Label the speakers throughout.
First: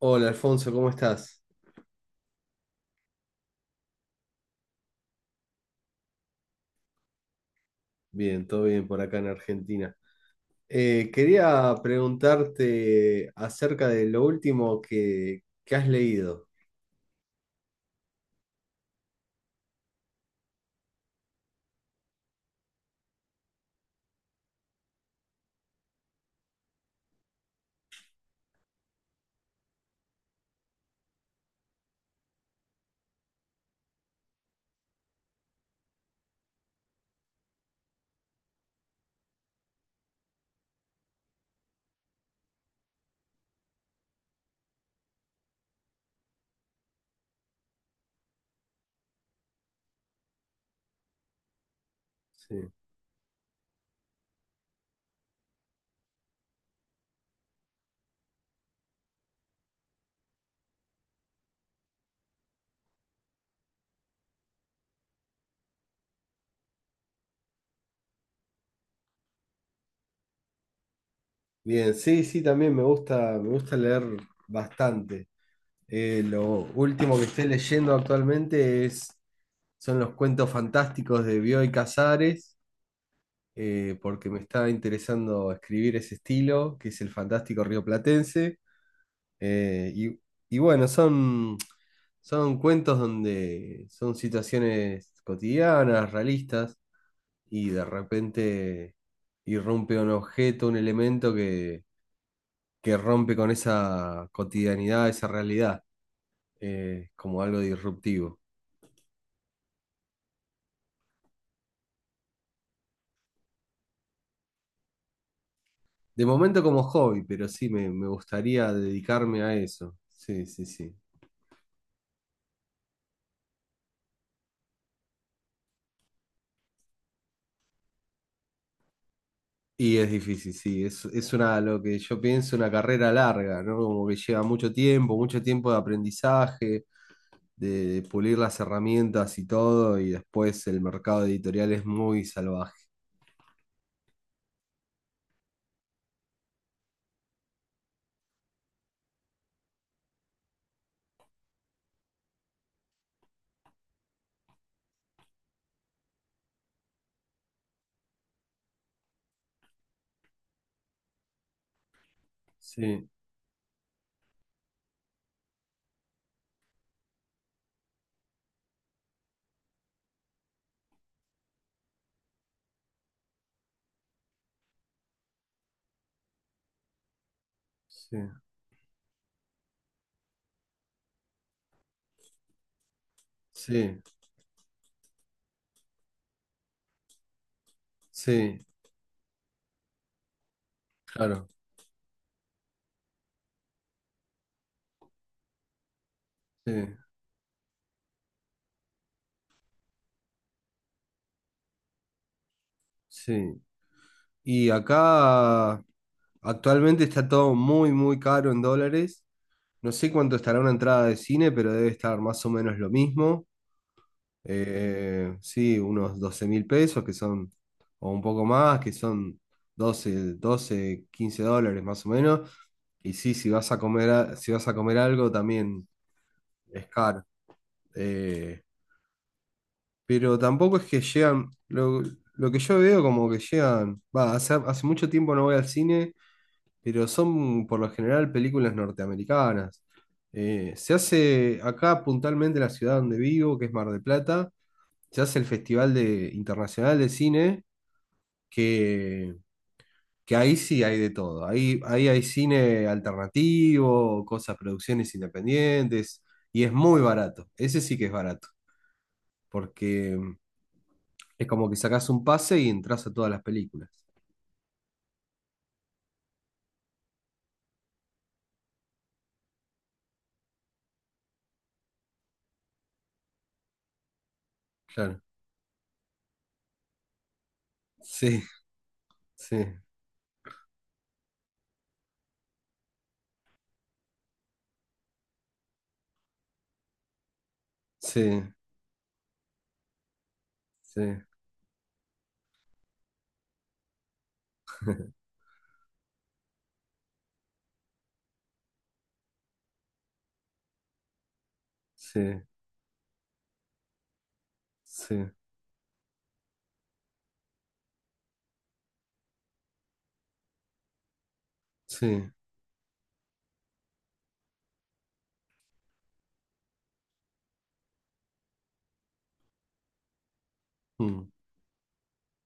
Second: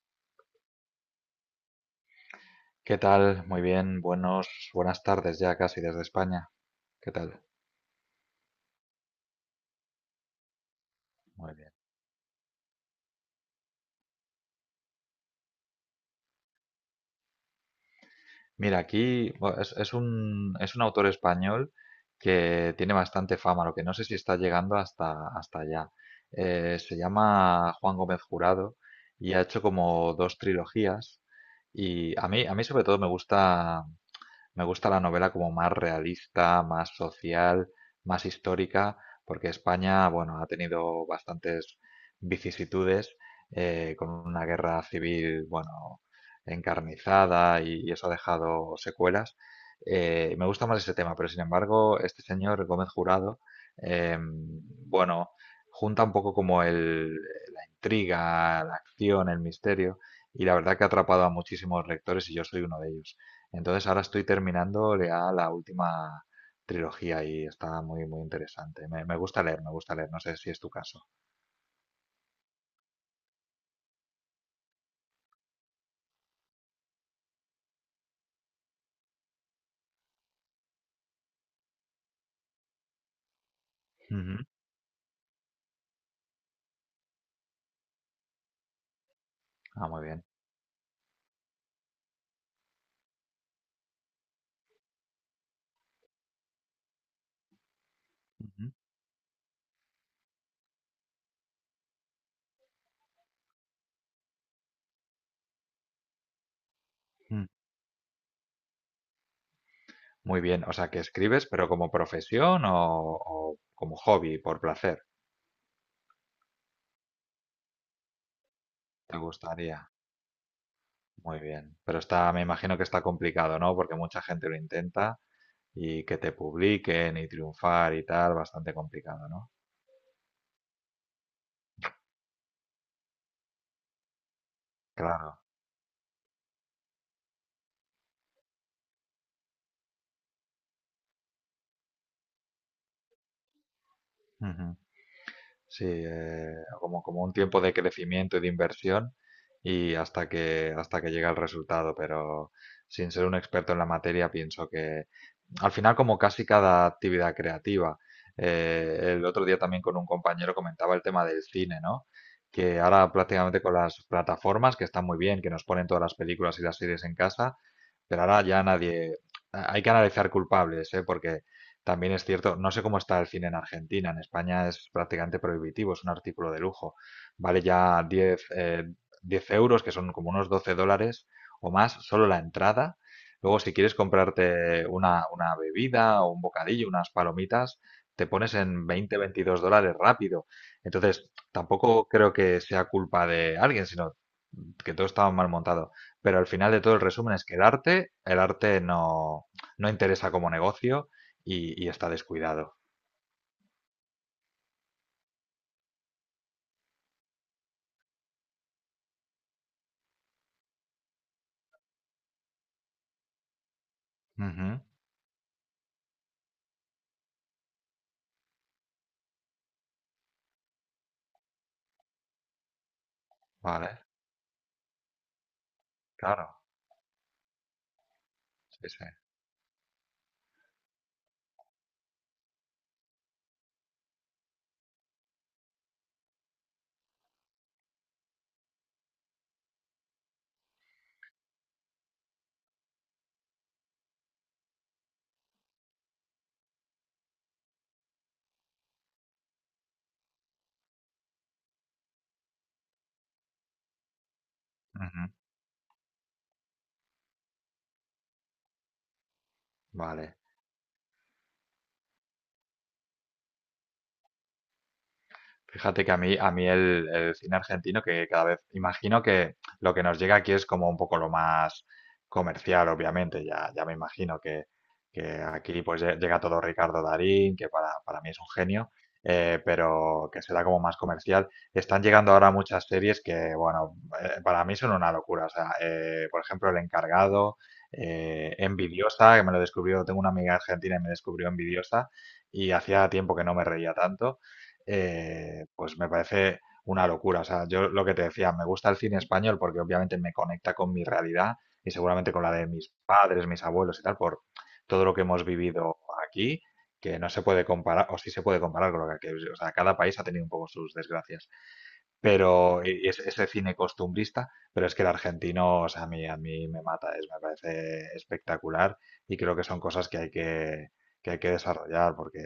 Speaker 1: Hola Alfonso, ¿cómo estás?
Speaker 2: ¿Qué tal? Muy bien, buenas tardes ya casi desde España. ¿Qué tal?
Speaker 1: Bien, todo bien por acá en Argentina.
Speaker 2: Muy bien.
Speaker 1: Quería preguntarte acerca de lo último que has leído.
Speaker 2: Mira, aquí bueno, es un autor español que tiene bastante fama, lo que no sé si está llegando hasta allá. Se llama Juan Gómez Jurado y ha hecho como dos trilogías. Y a mí sobre todo me gusta la novela como más realista, más social, más histórica, porque España, bueno, ha tenido bastantes vicisitudes con una guerra civil, bueno, encarnizada y eso ha dejado secuelas. Me gusta más ese tema, pero sin embargo, este señor
Speaker 1: Sí.
Speaker 2: Gómez Jurado, eh, bueno, junta un poco como la intriga, la acción, el misterio, y la verdad que ha atrapado a muchísimos lectores y yo soy uno de ellos. Entonces ahora estoy terminando ya la última trilogía y está muy, muy interesante. Me gusta leer, no sé si es tu caso.
Speaker 1: Bien, sí, sí, también me gusta leer bastante. Lo último que estoy leyendo actualmente son los cuentos fantásticos de Bioy Casares, porque me
Speaker 2: Ujú.
Speaker 1: está interesando escribir ese estilo, que es el fantástico rioplatense.
Speaker 2: Ah,
Speaker 1: Eh,
Speaker 2: muy
Speaker 1: y,
Speaker 2: bien.
Speaker 1: y bueno, son cuentos donde son situaciones cotidianas, realistas, y de
Speaker 2: Ujú.
Speaker 1: repente irrumpe un objeto, un elemento que rompe con esa cotidianidad, esa realidad, como
Speaker 2: Mm.
Speaker 1: algo disruptivo.
Speaker 2: Muy bien, o sea, que escribes, pero como profesión o como hobby, por placer,
Speaker 1: De momento como hobby, pero sí, me gustaría
Speaker 2: ¿te
Speaker 1: dedicarme a
Speaker 2: gustaría?
Speaker 1: eso. Sí, sí, sí.
Speaker 2: Muy bien, pero está, me imagino que está complicado, ¿no? Porque mucha gente lo intenta y que te publiquen y triunfar y tal, bastante complicado, ¿no?
Speaker 1: Y es difícil, sí, es una, lo que yo pienso, una carrera larga, ¿no? Como que lleva
Speaker 2: Claro.
Speaker 1: mucho tiempo de aprendizaje, de pulir las herramientas y todo, y después el mercado editorial es muy salvaje.
Speaker 2: Ujú. Sí, como un tiempo de crecimiento y de inversión y hasta que llega el resultado, pero sin ser un experto en la materia, pienso que al final como casi cada actividad creativa, el otro día también con un compañero comentaba el tema del cine, ¿no? Que
Speaker 1: Sí,
Speaker 2: ahora prácticamente con las plataformas, que están muy bien, que nos ponen todas las películas y las series en casa, pero ahora ya nadie. Hay que analizar culpables, ¿eh? Porque también es cierto, no sé cómo está el cine en Argentina. En España es prácticamente prohibitivo, es un artículo de lujo. Vale ya
Speaker 1: sí,
Speaker 2: 10 10 euros, que son como unos 12 dólares o más, solo la entrada. Luego, si quieres
Speaker 1: sí,
Speaker 2: comprarte una bebida o un bocadillo, unas palomitas, te pones
Speaker 1: sí,
Speaker 2: en 20 22 dólares rápido. Entonces,
Speaker 1: claro,
Speaker 2: tampoco creo que sea culpa de alguien, sino que todo estaba mal montado, pero al
Speaker 1: sí,
Speaker 2: final de todo el resumen es que el arte, no interesa como negocio y está descuidado.
Speaker 1: sí. Y acá actualmente está todo muy, muy caro en dólares. No sé cuánto estará una entrada de cine, pero debe estar más o menos lo mismo.
Speaker 2: Ujú.
Speaker 1: Sí, unos 12.000 pesos que son, o un poco más, que son doce 15 dólares más o menos. Y sí, si vas a
Speaker 2: Vale,
Speaker 1: comer, si vas a comer algo también
Speaker 2: claro.
Speaker 1: es caro. Eh,
Speaker 2: Sí, sí.
Speaker 1: pero tampoco es que llegan, lo que yo veo como que llegan, va, hace mucho tiempo no voy al cine, pero son por lo general películas norteamericanas. Se hace acá puntualmente en la ciudad donde vivo, que es Mar del Plata. Se hace el Festival de, Internacional de Cine, que, que ahí sí hay de todo. Ahí hay cine alternativo, cosas, producciones
Speaker 2: Ujú.
Speaker 1: independientes, y es muy barato. Ese sí que es barato, porque
Speaker 2: Vale.
Speaker 1: es como que sacás un pase y entras a todas las películas.
Speaker 2: Fíjate que a mí el cine argentino, que cada vez imagino que lo que nos llega aquí es como un poco lo más comercial, obviamente. Ya me imagino
Speaker 1: Claro.
Speaker 2: que aquí pues llega todo Ricardo Darín, que para mí es
Speaker 1: Sí,
Speaker 2: un genio,
Speaker 1: sí,
Speaker 2: pero que será como más comercial. Están llegando ahora muchas series que, bueno, para mí son una locura. O sea, por ejemplo, El Encargado,
Speaker 1: sí,
Speaker 2: Envidiosa, que me lo descubrió, tengo una amiga argentina y
Speaker 1: sí,
Speaker 2: me descubrió Envidiosa, y hacía tiempo que no me reía tanto, pues me parece una locura. O sea, yo lo que te decía, me gusta el cine español porque obviamente me conecta con mi realidad y
Speaker 1: sí,
Speaker 2: seguramente con la de mis padres, mis abuelos y tal, por todo lo que
Speaker 1: sí,
Speaker 2: hemos vivido aquí, que no se puede comparar, o sí se puede comparar con lo que aquí. O sea, cada país ha tenido un poco sus desgracias,
Speaker 1: sí.
Speaker 2: ese cine costumbrista, pero es que el argentino, o sea, a mí me mata, es, me parece espectacular y creo que son cosas
Speaker 1: Mm,
Speaker 2: que hay que desarrollar porque,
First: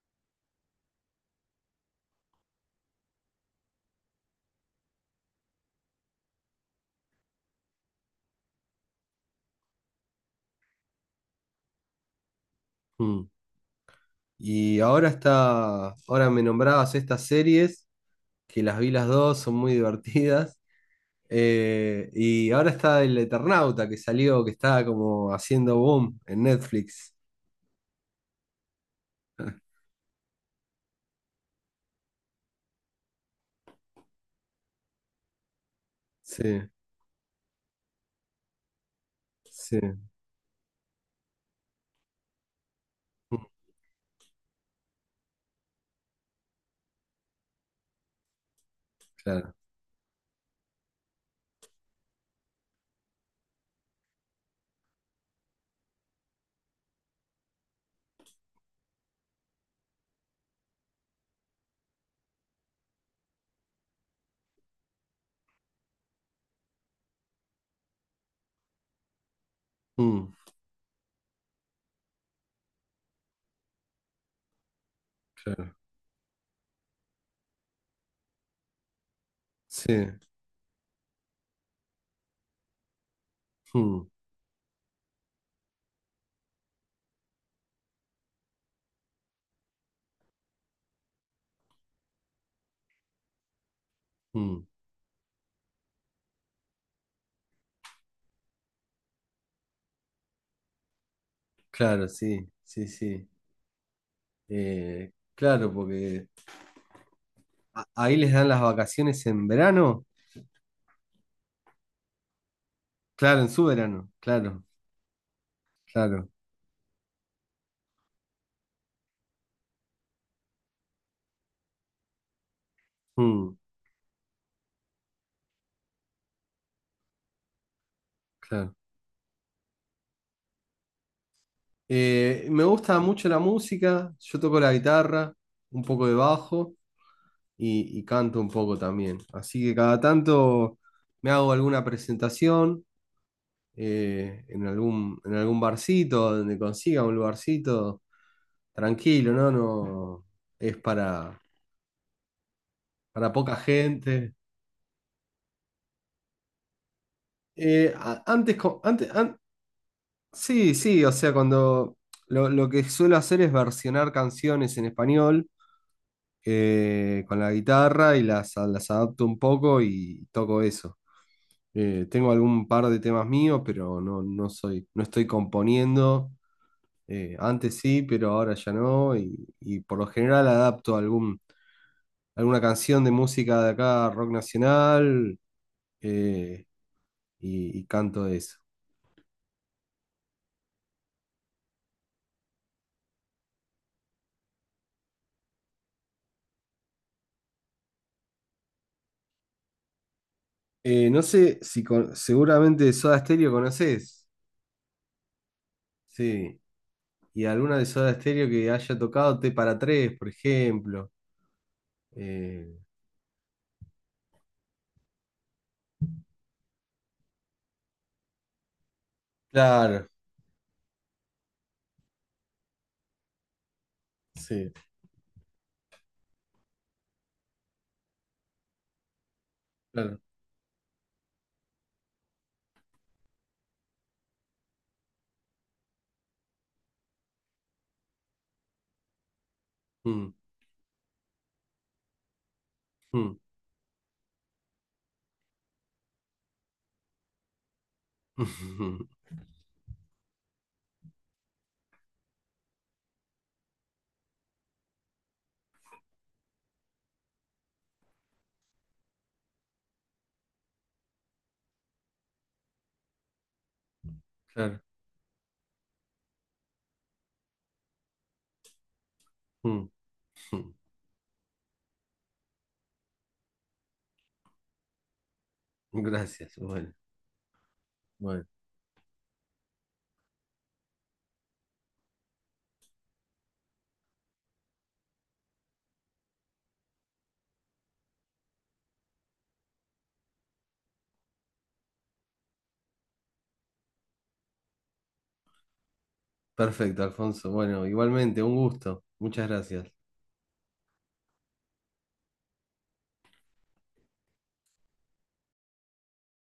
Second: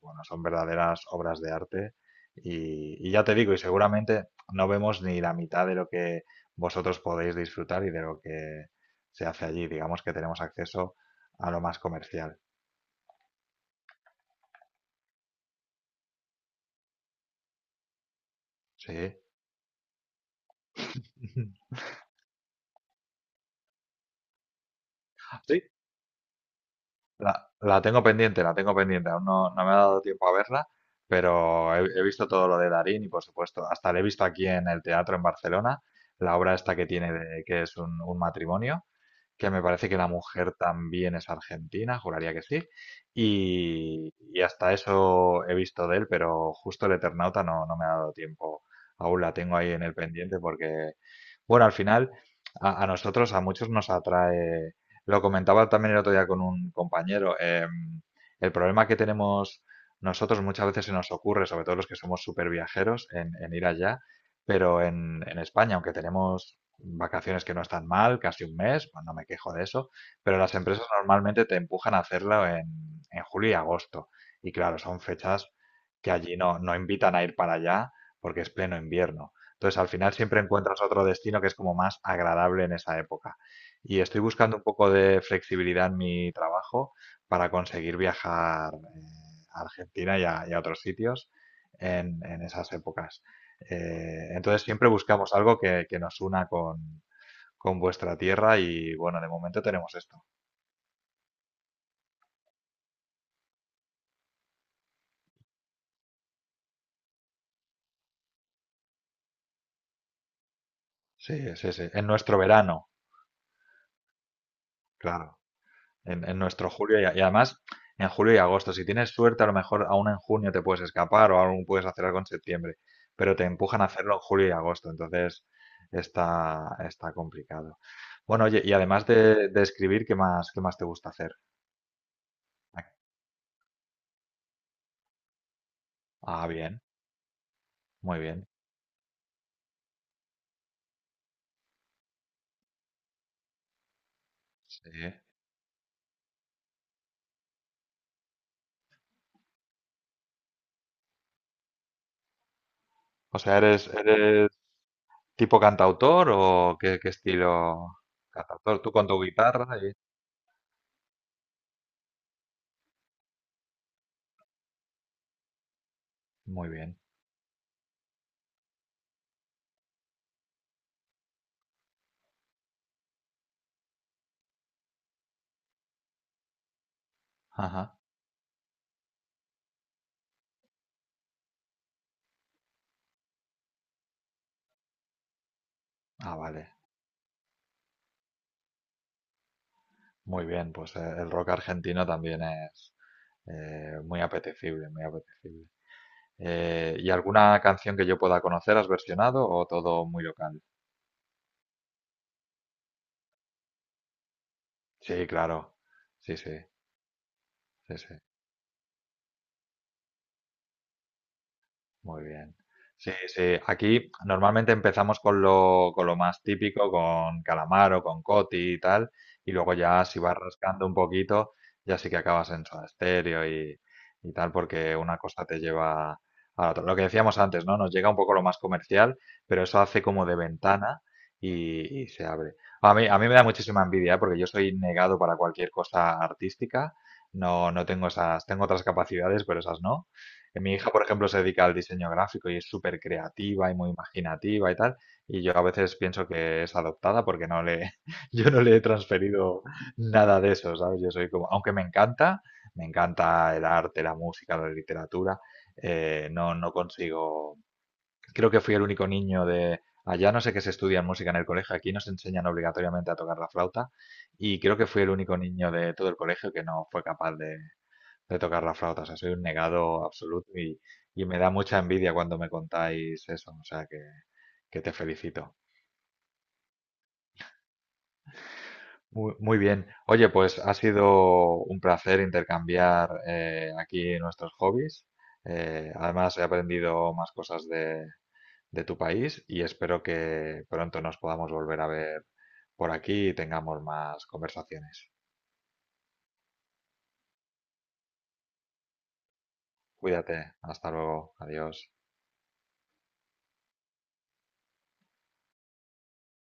Speaker 2: bueno, son verdaderas obras de arte y ya te digo, y seguramente no vemos ni la mitad de lo que vosotros podéis disfrutar y de lo que se hace allí, digamos que tenemos acceso a lo más comercial.
Speaker 1: mm. Ahora me nombrabas estas series, que las vi
Speaker 2: ¿Sí?
Speaker 1: las dos, son muy divertidas. Y ahora está el Eternauta que salió, que está como
Speaker 2: Sí.
Speaker 1: haciendo boom en Netflix.
Speaker 2: La, la tengo pendiente, la tengo pendiente. Aún no me ha dado tiempo a verla, pero he visto todo lo de Darín y, por supuesto, hasta la he visto aquí en el teatro en Barcelona, la obra
Speaker 1: Sí,
Speaker 2: esta que tiene de, que es un matrimonio que me
Speaker 1: sí,
Speaker 2: parece que la mujer también es argentina, juraría que sí.
Speaker 1: mm,
Speaker 2: Y hasta eso he visto de él, pero justo el Eternauta no me ha dado tiempo. Aún la
Speaker 1: claro,
Speaker 2: tengo ahí en el pendiente porque, bueno, al final a nosotros, a muchos nos atrae, lo comentaba también el otro día con un compañero, el problema que tenemos nosotros muchas veces se nos ocurre, sobre todo los que somos súper viajeros, en ir allá, pero en España, aunque tenemos vacaciones que no están mal, casi 1 mes, pues no me quejo de eso,
Speaker 1: mm,
Speaker 2: pero las empresas normalmente te empujan a hacerlo en julio y agosto. Y claro, son fechas
Speaker 1: claro,
Speaker 2: que allí no invitan a ir para allá porque es pleno invierno. Entonces, al final
Speaker 1: sí,
Speaker 2: siempre encuentras otro destino que es como más agradable en esa época. Y
Speaker 1: mm,
Speaker 2: estoy buscando un poco de flexibilidad en mi trabajo para conseguir viajar a Argentina y a otros sitios en esas épocas. Entonces
Speaker 1: mm,
Speaker 2: siempre buscamos algo que nos una con vuestra tierra y bueno, de momento tenemos esto.
Speaker 1: claro, sí, sí, sí. Claro, porque ahí les dan las vacaciones en verano,
Speaker 2: Sí, sí, sí. En nuestro verano,
Speaker 1: claro, en su verano, claro,
Speaker 2: claro.
Speaker 1: claro,
Speaker 2: En nuestro julio y además en julio y agosto. Si tienes suerte, a lo mejor aún en junio te puedes escapar o aún puedes hacer algo en septiembre, pero te
Speaker 1: mm,
Speaker 2: empujan a hacerlo en julio y agosto. Entonces está, está complicado. Bueno, oye, y
Speaker 1: claro.
Speaker 2: además de escribir, qué más te gusta hacer?
Speaker 1: Me gusta mucho la música, yo toco la guitarra, un poco de
Speaker 2: Ah,
Speaker 1: bajo.
Speaker 2: bien,
Speaker 1: Y
Speaker 2: muy
Speaker 1: canto
Speaker 2: bien.
Speaker 1: un poco también. Así que cada tanto me hago alguna presentación en
Speaker 2: Sí.
Speaker 1: algún, en algún barcito, donde consiga un lugarcito tranquilo, ¿no? No es para
Speaker 2: O
Speaker 1: poca
Speaker 2: sea, eres,
Speaker 1: gente.
Speaker 2: eres, ¿tipo cantautor o qué, qué estilo
Speaker 1: A- antes,
Speaker 2: cantautor?
Speaker 1: co-
Speaker 2: Tú con
Speaker 1: antes,
Speaker 2: tu
Speaker 1: an-
Speaker 2: guitarra y...
Speaker 1: Sí, sí, o sea, cuando lo que suelo hacer es versionar canciones en español
Speaker 2: Muy bien.
Speaker 1: con la guitarra y las adapto un poco y toco eso. Tengo algún par de temas míos, pero no, no soy, no estoy componiendo. Antes
Speaker 2: Ajá.
Speaker 1: sí, pero ahora ya no. Y por lo general adapto alguna canción de música de acá, rock nacional,
Speaker 2: Ah,
Speaker 1: eh,
Speaker 2: vale.
Speaker 1: y canto eso.
Speaker 2: Muy bien, pues el rock argentino también es muy apetecible, muy apetecible. ¿Y alguna canción que yo pueda conocer has versionado o todo muy local?
Speaker 1: No sé si seguramente Soda Stereo conoces.
Speaker 2: Sí, claro. Sí, sí,
Speaker 1: Sí. Y alguna de
Speaker 2: sí,
Speaker 1: Soda
Speaker 2: sí.
Speaker 1: Stereo que haya tocado T para tres, por ejemplo.
Speaker 2: Muy bien.
Speaker 1: Eh,
Speaker 2: Sí, sí. Aquí normalmente empezamos con lo más típico, con calamar o con coti y tal, y luego ya
Speaker 1: claro,
Speaker 2: si vas rascando un poquito, ya sí que acabas en Soda Stereo y tal,
Speaker 1: sí,
Speaker 2: porque una cosa te lleva a la otra. Lo que decíamos antes, ¿no? Nos llega un poco lo más comercial, pero eso hace
Speaker 1: claro.
Speaker 2: como de ventana y se abre. A mí me da muchísima envidia, ¿eh? Porque yo soy negado para cualquier cosa artística. No, no tengo esas, tengo otras capacidades, pero esas no.
Speaker 1: Mm,
Speaker 2: Que mi hija, por ejemplo, se dedica al diseño gráfico y es súper
Speaker 1: mm,
Speaker 2: creativa y muy imaginativa y tal. Y yo a veces pienso que es adoptada porque no le, yo no le he transferido nada de eso, ¿sabes? Yo soy como, aunque me encanta el arte, la música, la literatura, no consigo. Creo que fui el único niño de allá, no sé qué se estudia en música en el colegio, aquí nos enseñan obligatoriamente a tocar la flauta y creo
Speaker 1: Claro.
Speaker 2: que fui el único niño de todo el colegio que no fue capaz de tocar la flauta. O sea, soy un
Speaker 1: Mm.
Speaker 2: negado absoluto
Speaker 1: Mm.
Speaker 2: y me da mucha envidia cuando me contáis eso. O sea, que te felicito.
Speaker 1: Gracias. Bueno, Bueno,
Speaker 2: Muy, muy bien. Oye, pues ha sido un placer intercambiar aquí nuestros hobbies. Además, he aprendido más cosas de tu país y espero que pronto nos podamos volver a ver por aquí y tengamos más conversaciones.
Speaker 1: perfecto, Alfonso. Bueno, igualmente, un gusto. Muchas gracias.
Speaker 2: Cuídate. Hasta luego. Adiós.